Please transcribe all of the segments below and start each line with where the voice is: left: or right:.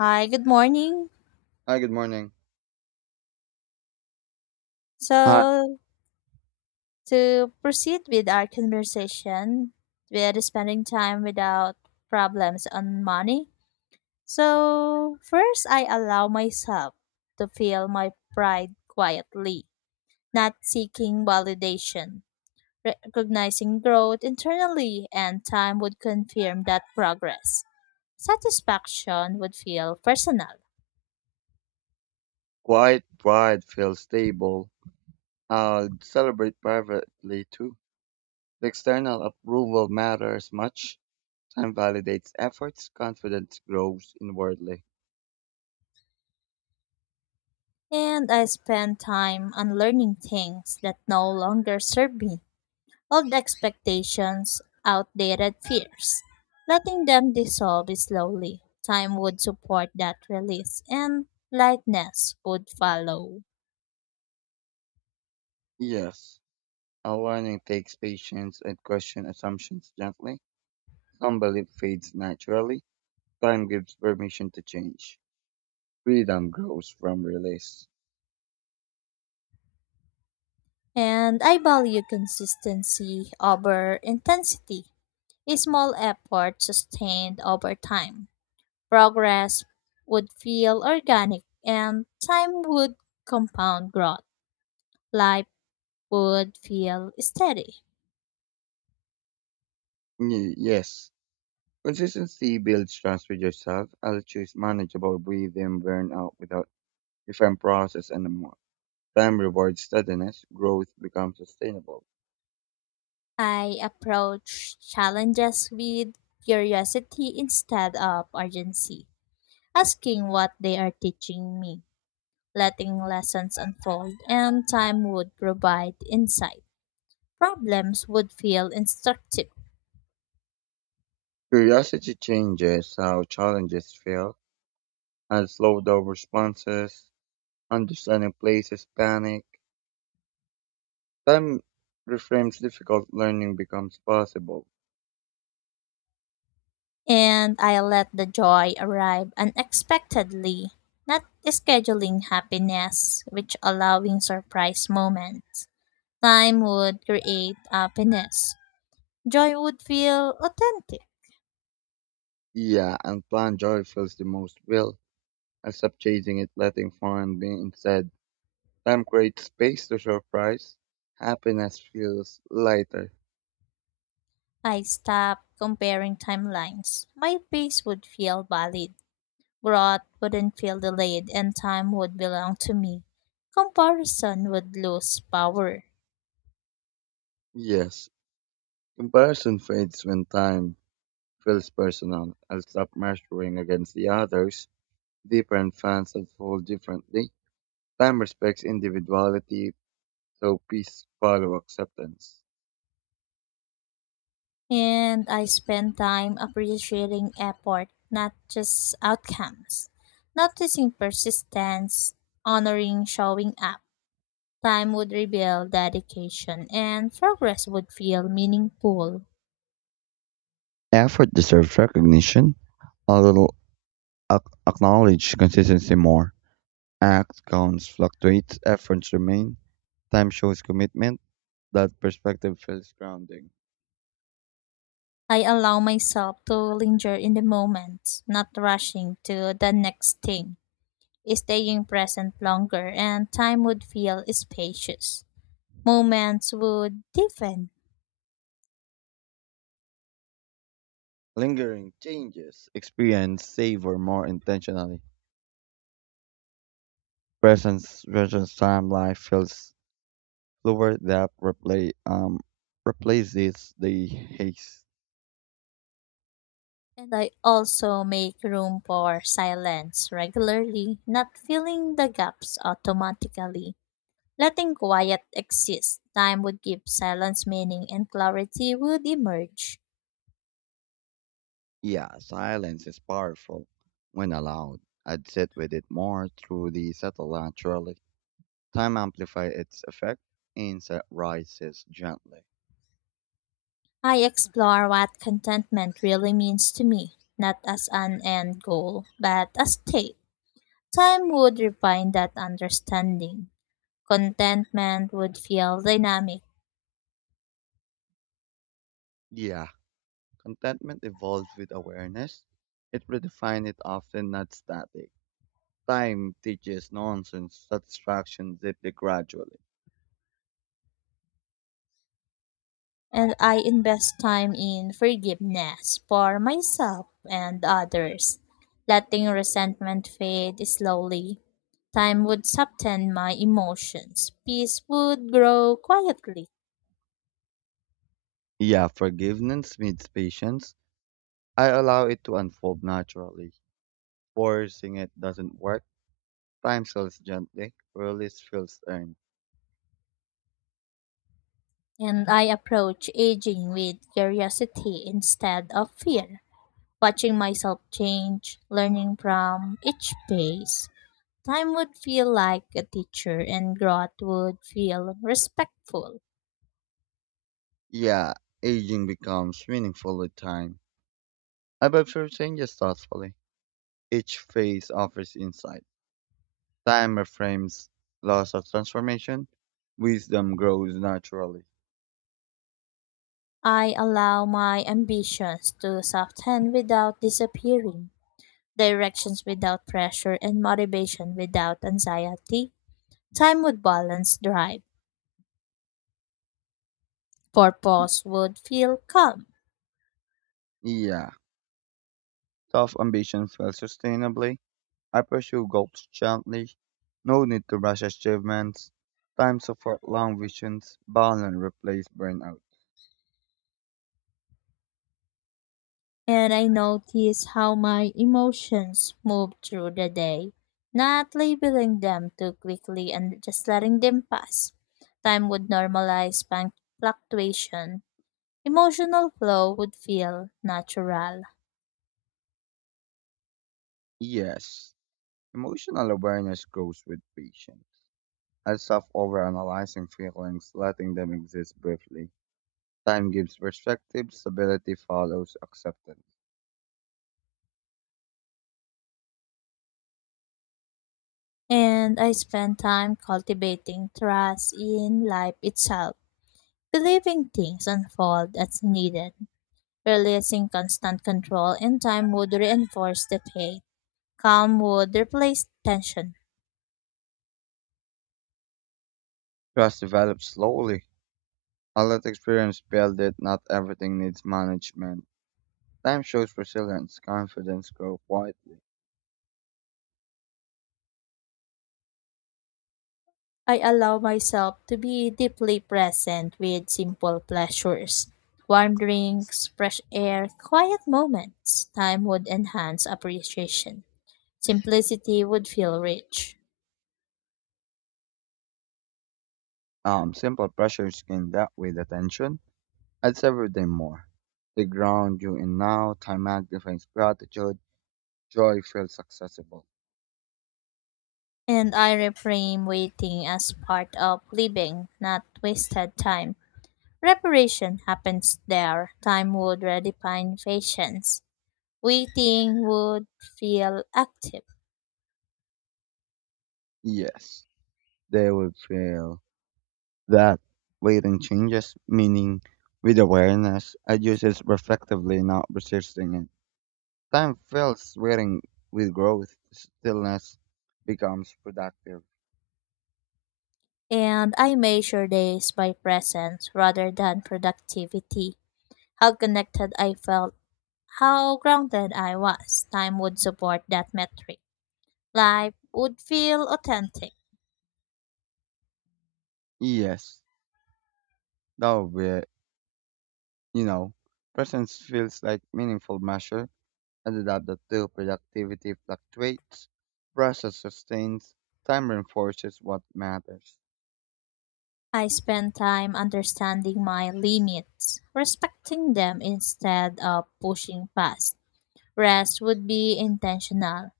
left: Hi, good morning.
right: Hi, good morning. Uh,
left: So, to proceed with our conversation, we are spending time without problems on money. So, first, I allow myself to feel my pride quietly, not seeking validation, recognizing growth internally, and time would confirm that progress. Satisfaction would feel personal,
right: Quite wide feels stable. I'll celebrate privately too. The external approval matters much. Time validates efforts, confidence grows inwardly.
left: and I spend time on learning things that no longer serve me old expectations, outdated fears. Letting them dissolve slowly. Time would support that release, and lightness would follow.
right: Yes, a learning takes patience and question assumptions gently. Some belief fades naturally. Time gives permission to change. Freedom grows from release.
left: And I value consistency over intensity. A small effort sustained over time. Progress would feel organic, and time would compound growth. Life would feel steady.
right: Yes, consistency builds trust with yourself. I'll choose manageable breathing burnout without different process and the more time rewards steadiness, growth becomes sustainable.
left: I approach challenges with curiosity instead of urgency, asking what they are teaching me, letting lessons unfold, and time would provide insight. Problems would feel instructive,
right: Curiosity changes how challenges feel and slow down responses, understanding places panic. Time reframes difficult learning becomes possible.
left: and I let the joy arrive unexpectedly, not scheduling happiness, which allowing surprise moments. Time would create happiness. Joy would feel authentic.
right: Yeah, and planned joy feels the most real. I stop chasing it, letting fun be instead. Time creates space to surprise. Happiness feels lighter.
left: I stopped comparing timelines. My pace would feel valid, growth wouldn't feel delayed, and time would belong to me. Comparison would lose power.
right: Yes, comparison fades when time feels personal and stop measuring against the others. Different fans unfold differently. Time respects individuality, so peace follow acceptance.
left: And I spent time appreciating effort, not just outcomes. Noticing persistence, honoring showing up. Time would reveal dedication, and progress would feel meaningful.
right: Effort deserves recognition, a little acknowledge consistency more. Act counts fluctuates, efforts remain. Time shows commitment, that perspective feels grounding.
left: I allow myself to linger in the moment, not rushing to the next thing, staying present longer, and time would feel spacious. Moments would deepen,
right: Lingering changes, experience savor more intentionally. Presence versus time life feels slower that replaces the haze.
left: and I also make room for silence regularly, not filling the gaps automatically. Letting quiet exist, time would give silence meaning, and clarity would emerge.
right: Yeah, silence is powerful when allowed. I'd sit with it more through the subtle naturally. Time amplifies its effect, insight rises gently.
left: I explore what contentment really means to me, not as an end goal, but a state. Time would refine that understanding. Contentment would feel dynamic,
right: Yeah, contentment evolves with awareness. It redefines it often not static. Time teaches nonsense, satisfaction deeply gradually.
left: and I invest time in forgiveness for myself and others, letting resentment fade slowly. Time would soften my emotions. Peace would grow quietly.
right: Yeah, forgiveness needs patience. I allow it to unfold naturally. Forcing it doesn't work. Time sells gently. Release feels earned.
left: And I approach aging with curiosity instead of fear, watching myself change, learning from each phase. Time would feel like a teacher, and growth would feel respectful.
right: Yeah, aging becomes meaningful with time. I've observed changes thoughtfully. Each phase offers insight. Time reframes loss of transformation. Wisdom grows naturally.
left: I allow my ambitions to soften without disappearing, directions without pressure, and motivation without anxiety. Time would balance drive, purpose would feel calm.
right: Yeah, tough ambition fails sustainably. I pursue goals gently. No need to rush achievements. Time support long visions. Balance replace burnout.
left: And I notice how my emotions move through the day, not labeling them too quickly and just letting them pass. Time would normalize fluctuation. Emotional flow would feel natural.
right: Yes. Emotional awareness grows with patience. I stop overanalyzing feelings, letting them exist briefly. Time gives perspective, stability follows acceptance.
left: And I spend time cultivating trust in life itself, believing things unfold as needed, releasing constant control, and time would reinforce the faith. Calm would replace tension.
right: Trust develops slowly. I let experience build it, not everything needs management. Time shows resilience, confidence grows quietly.
left: I allow myself to be deeply present with simple pleasures. Warm drinks, fresh air, quiet moments. Time would enhance appreciation. Simplicity would feel rich.
right: Simple pressures gain that with attention. I'd savor them more. They ground you in now, time magnifies gratitude, joy feels accessible.
left: And I reframe waiting as part of living, not wasted time. Reparation happens there. Time would redefine patience. Waiting would feel active.
right: Yes, they will feel that waiting changes, meaning with awareness, I use it reflectively, not resisting it. Time fills waiting with growth, stillness becomes productive.
left: And I measure days by presence rather than productivity. How connected I felt, how grounded I was. Time would support that metric. Life would feel authentic.
right: Yes, that would be it. You know, presence feels like meaningful measure, and that the two productivity fluctuates, process sustains, time reinforces what matters.
left: I spend time understanding my limits, respecting them instead of pushing past. Rest would be intentional.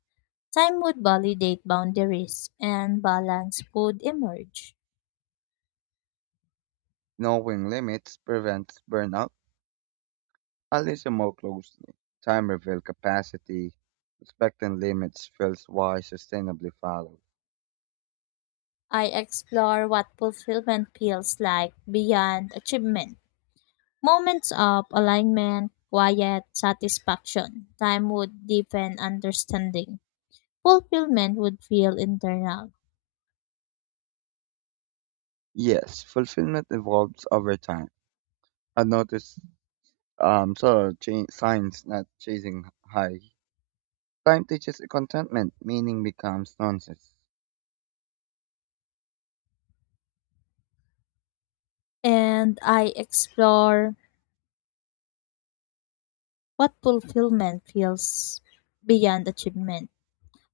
left: Time would validate boundaries and balance would emerge.
right: Knowing limits prevents burnout. I listen more closely. Time reveals capacity. Respecting limits feels why sustainably follows.
left: I explore what fulfillment feels like beyond achievement. Moments of alignment, quiet satisfaction. Time would deepen understanding. Fulfillment would feel internal.
right: Yes, fulfillment evolves over time. I noticed signs not chasing high. Time teaches contentment, meaning becomes nonsense.
left: And I explore what fulfillment feels beyond achievement.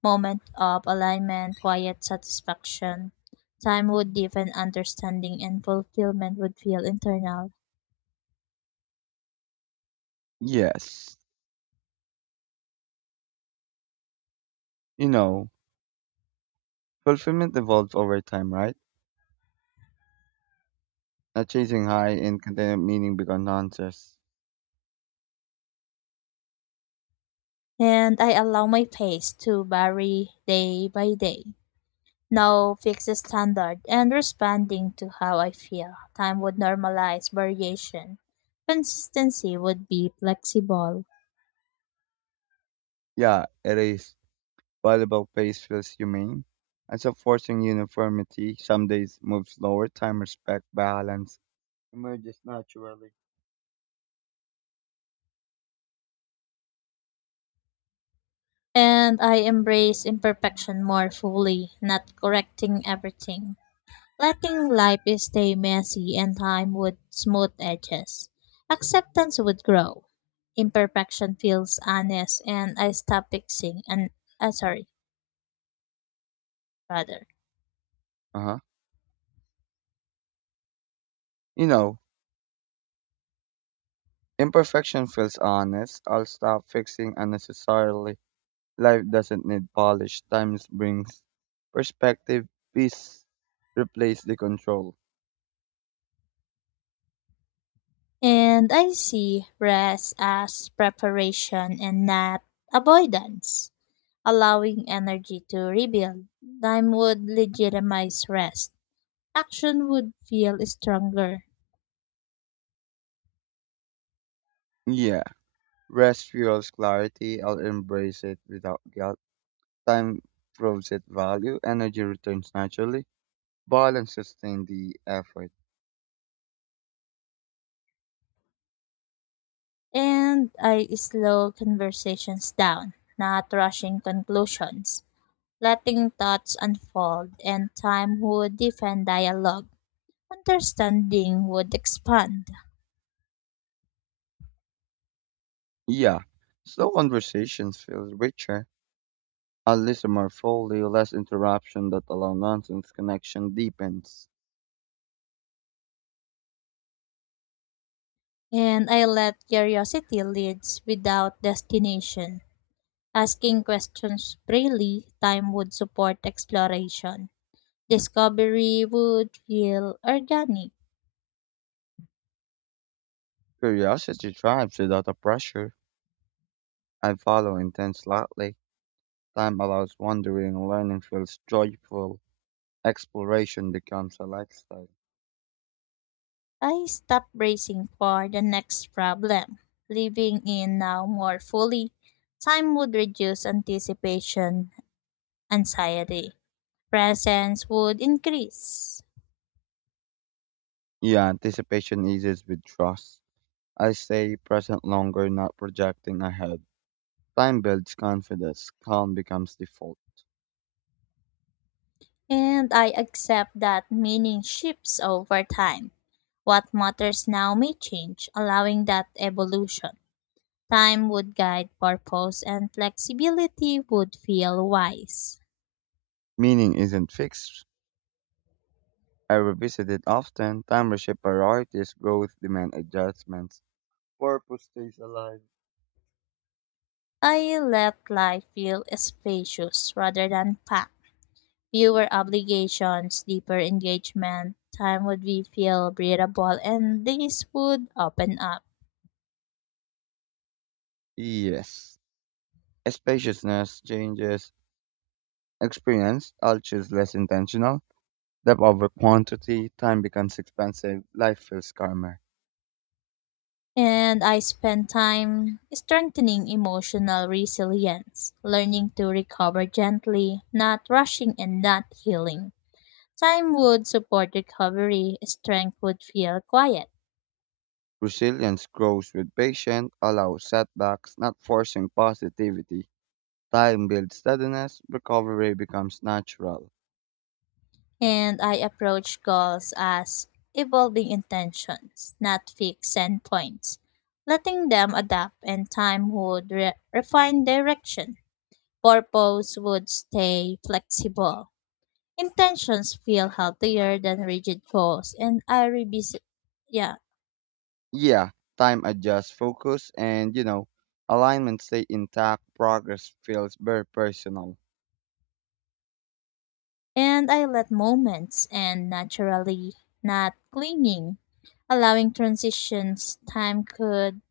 left: Moment of alignment, quiet satisfaction. Time would deepen understanding and fulfillment would feel internal.
right: Yes, you know, fulfillment evolves over time, right? Not chasing high and contentment, meaning becomes nonsense.
left: And I allow my pace to vary day by day. No fixed standard and responding to how I feel. Time would normalize variation. Consistency would be flexible.
right: Yeah, it is. Volleyball pace feels humane, and so forcing uniformity, some days move slower, time respect, balance emerges naturally.
left: And I embrace imperfection more fully, not correcting everything. Letting life stay messy and time would smooth edges. Acceptance would grow. Imperfection feels honest and I stop fixing and sorry, rather.
right: Uh-huh. You know, imperfection feels honest. I'll stop fixing unnecessarily. Life doesn't need polish. Time brings perspective, peace, replace the control.
left: And I see rest as preparation and not avoidance, allowing energy to rebuild. Time would legitimize rest. Action would feel stronger.
right: Yeah. Rest fuels clarity. I'll embrace it without guilt. Time proves its value. Energy returns naturally. Balance sustains the effort.
left: And I slow conversations down, not rushing conclusions, letting thoughts unfold, and time would defend dialogue. Understanding would expand,
right: Yeah, slow conversations feel richer. I listen more fully, less interruption that allow nonsense connection deepens.
left: and I let curiosity lead without destination. Asking questions freely, time would support exploration. Discovery would feel organic.
right: Curiosity thrives without a pressure. I follow intense lightly. Time allows wandering, learning feels joyful. Exploration becomes a lifestyle.
left: I stopped bracing for the next problem. Living in now more fully, time would reduce anticipation, anxiety. Presence would increase.
right: Yeah, anticipation eases with trust. I stay present longer, not projecting ahead. Time builds confidence, calm becomes default.
left: And I accept that meaning shifts over time. What matters now may change, allowing that evolution. Time would guide purpose and flexibility would feel wise.
right: Meaning isn't fixed, I revisit it often. Time reshapes priorities, growth demand adjustments. Purpose stays alive.
left: I let life feel spacious rather than packed. Fewer obligations, deeper engagement, time would be feel breathable and this would open up.
right: Yes. Spaciousness changes experience. I'll choose less intentional. Depth over quantity. Time becomes expensive. Life feels calmer.
left: And I spent time strengthening emotional resilience, learning to recover gently, not rushing and not healing. Time would support recovery, strength would feel quiet.
right: Resilience grows with patience. Allow setbacks, not forcing positivity. Time builds steadiness. Recovery becomes natural.
left: And I approach goals as evolving intentions, not fixed endpoints. Letting them adapt and time would refine direction. Purpose would stay flexible. Intentions feel healthier than rigid goals, and I revisit, yeah,
right: Yeah, time adjusts focus and, you know, alignment stay intact, progress feels very personal.
left: and I let moments and naturally, not clinging allowing transitions time could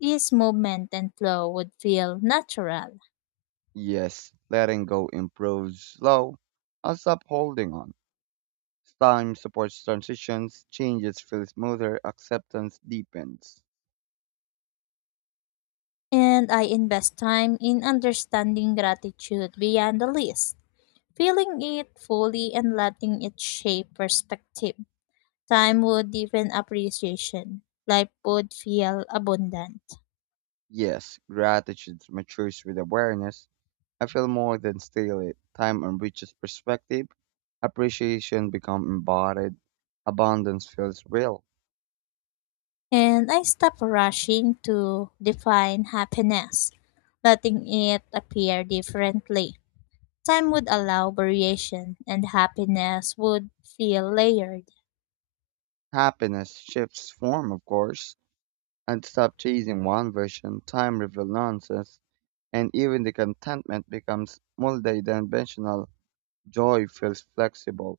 left: ease movement and flow would feel natural.
right: Yes, letting go improves slow. I'll stop holding on. Time supports transitions, changes feel smoother, acceptance deepens.
left: And I invest time in understanding gratitude beyond the list, feeling it fully and letting it shape perspective. Time would deepen appreciation. Life would feel abundant.
right: Yes, gratitude matures with awareness. I feel more than steely. Time enriches perspective. Appreciation becomes embodied. Abundance feels real.
left: And I stop rushing to define happiness, letting it appear differently. Time would allow variation, and happiness would feel layered.
right: Happiness shifts form, of course. And stop chasing one version, time revelances, and even the contentment becomes multidimensional. Joy feels flexible.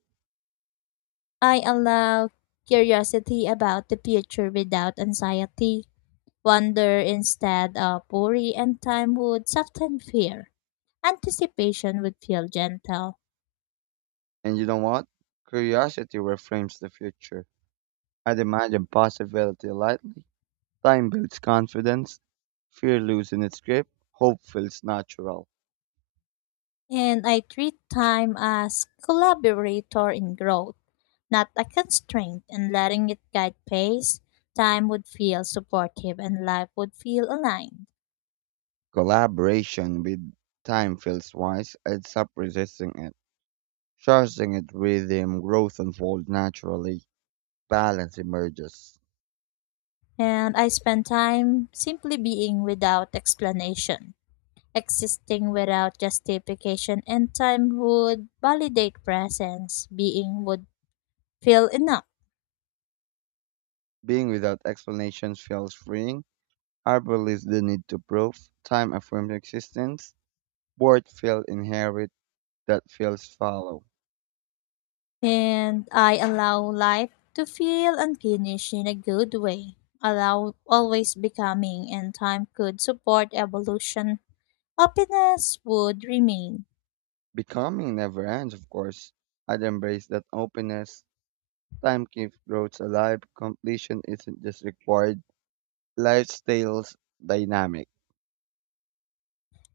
left: I allow curiosity about the future without anxiety. Wonder instead of worry and time would soften fear. Anticipation would feel gentle.
right: And you know what? Curiosity reframes the future. I'd imagine possibility lightly. Time builds confidence. Fear loses its grip. Hope feels natural.
left: And I treat time as collaborator in growth, not a constraint, and letting it guide pace, time would feel supportive and life would feel aligned.
right: Collaboration with time feels wise. I'd stop resisting it. Trusting it rhythm, growth unfolds naturally. Balance emerges.
left: And I spend time simply being without explanation existing without justification and time would validate presence being would feel enough
right: Being without explanations feels freeing. Arbor leaves the need to prove. Time affirms existence. Bored feel inherit. That feels follow.
left: and I allow life to feel unfinished in a good way, allow always becoming, and time could support evolution. Happiness would remain.
right: Becoming never ends, of course. I'd embrace that openness. Time keeps growth alive. Completion isn't just required. Life stays dynamic.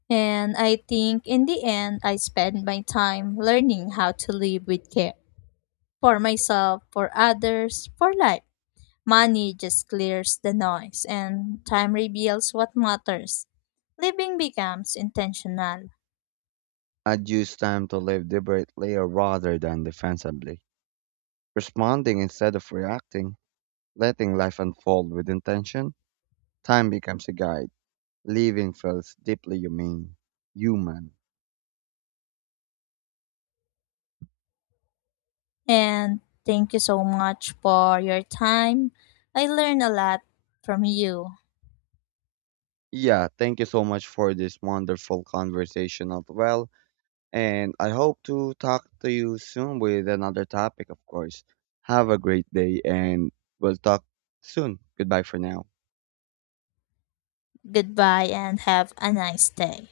left: And I think in the end, I spend my time learning how to live with care for myself, for others, for life. Money just clears the noise, and time reveals what matters. Living becomes intentional.
right: I'd use time to live deliberately rather than defensively. Responding instead of reacting. Letting life unfold with intention. Time becomes a guide. Living feels deeply human. Human.
left: And thank you so much for your time. I learned a lot from you.
right: Yeah, thank you so much for this wonderful conversation as well. And I hope to talk to you soon with another topic, of course. Have a great day and we'll talk soon. Goodbye for now.
left: Goodbye and have a nice day.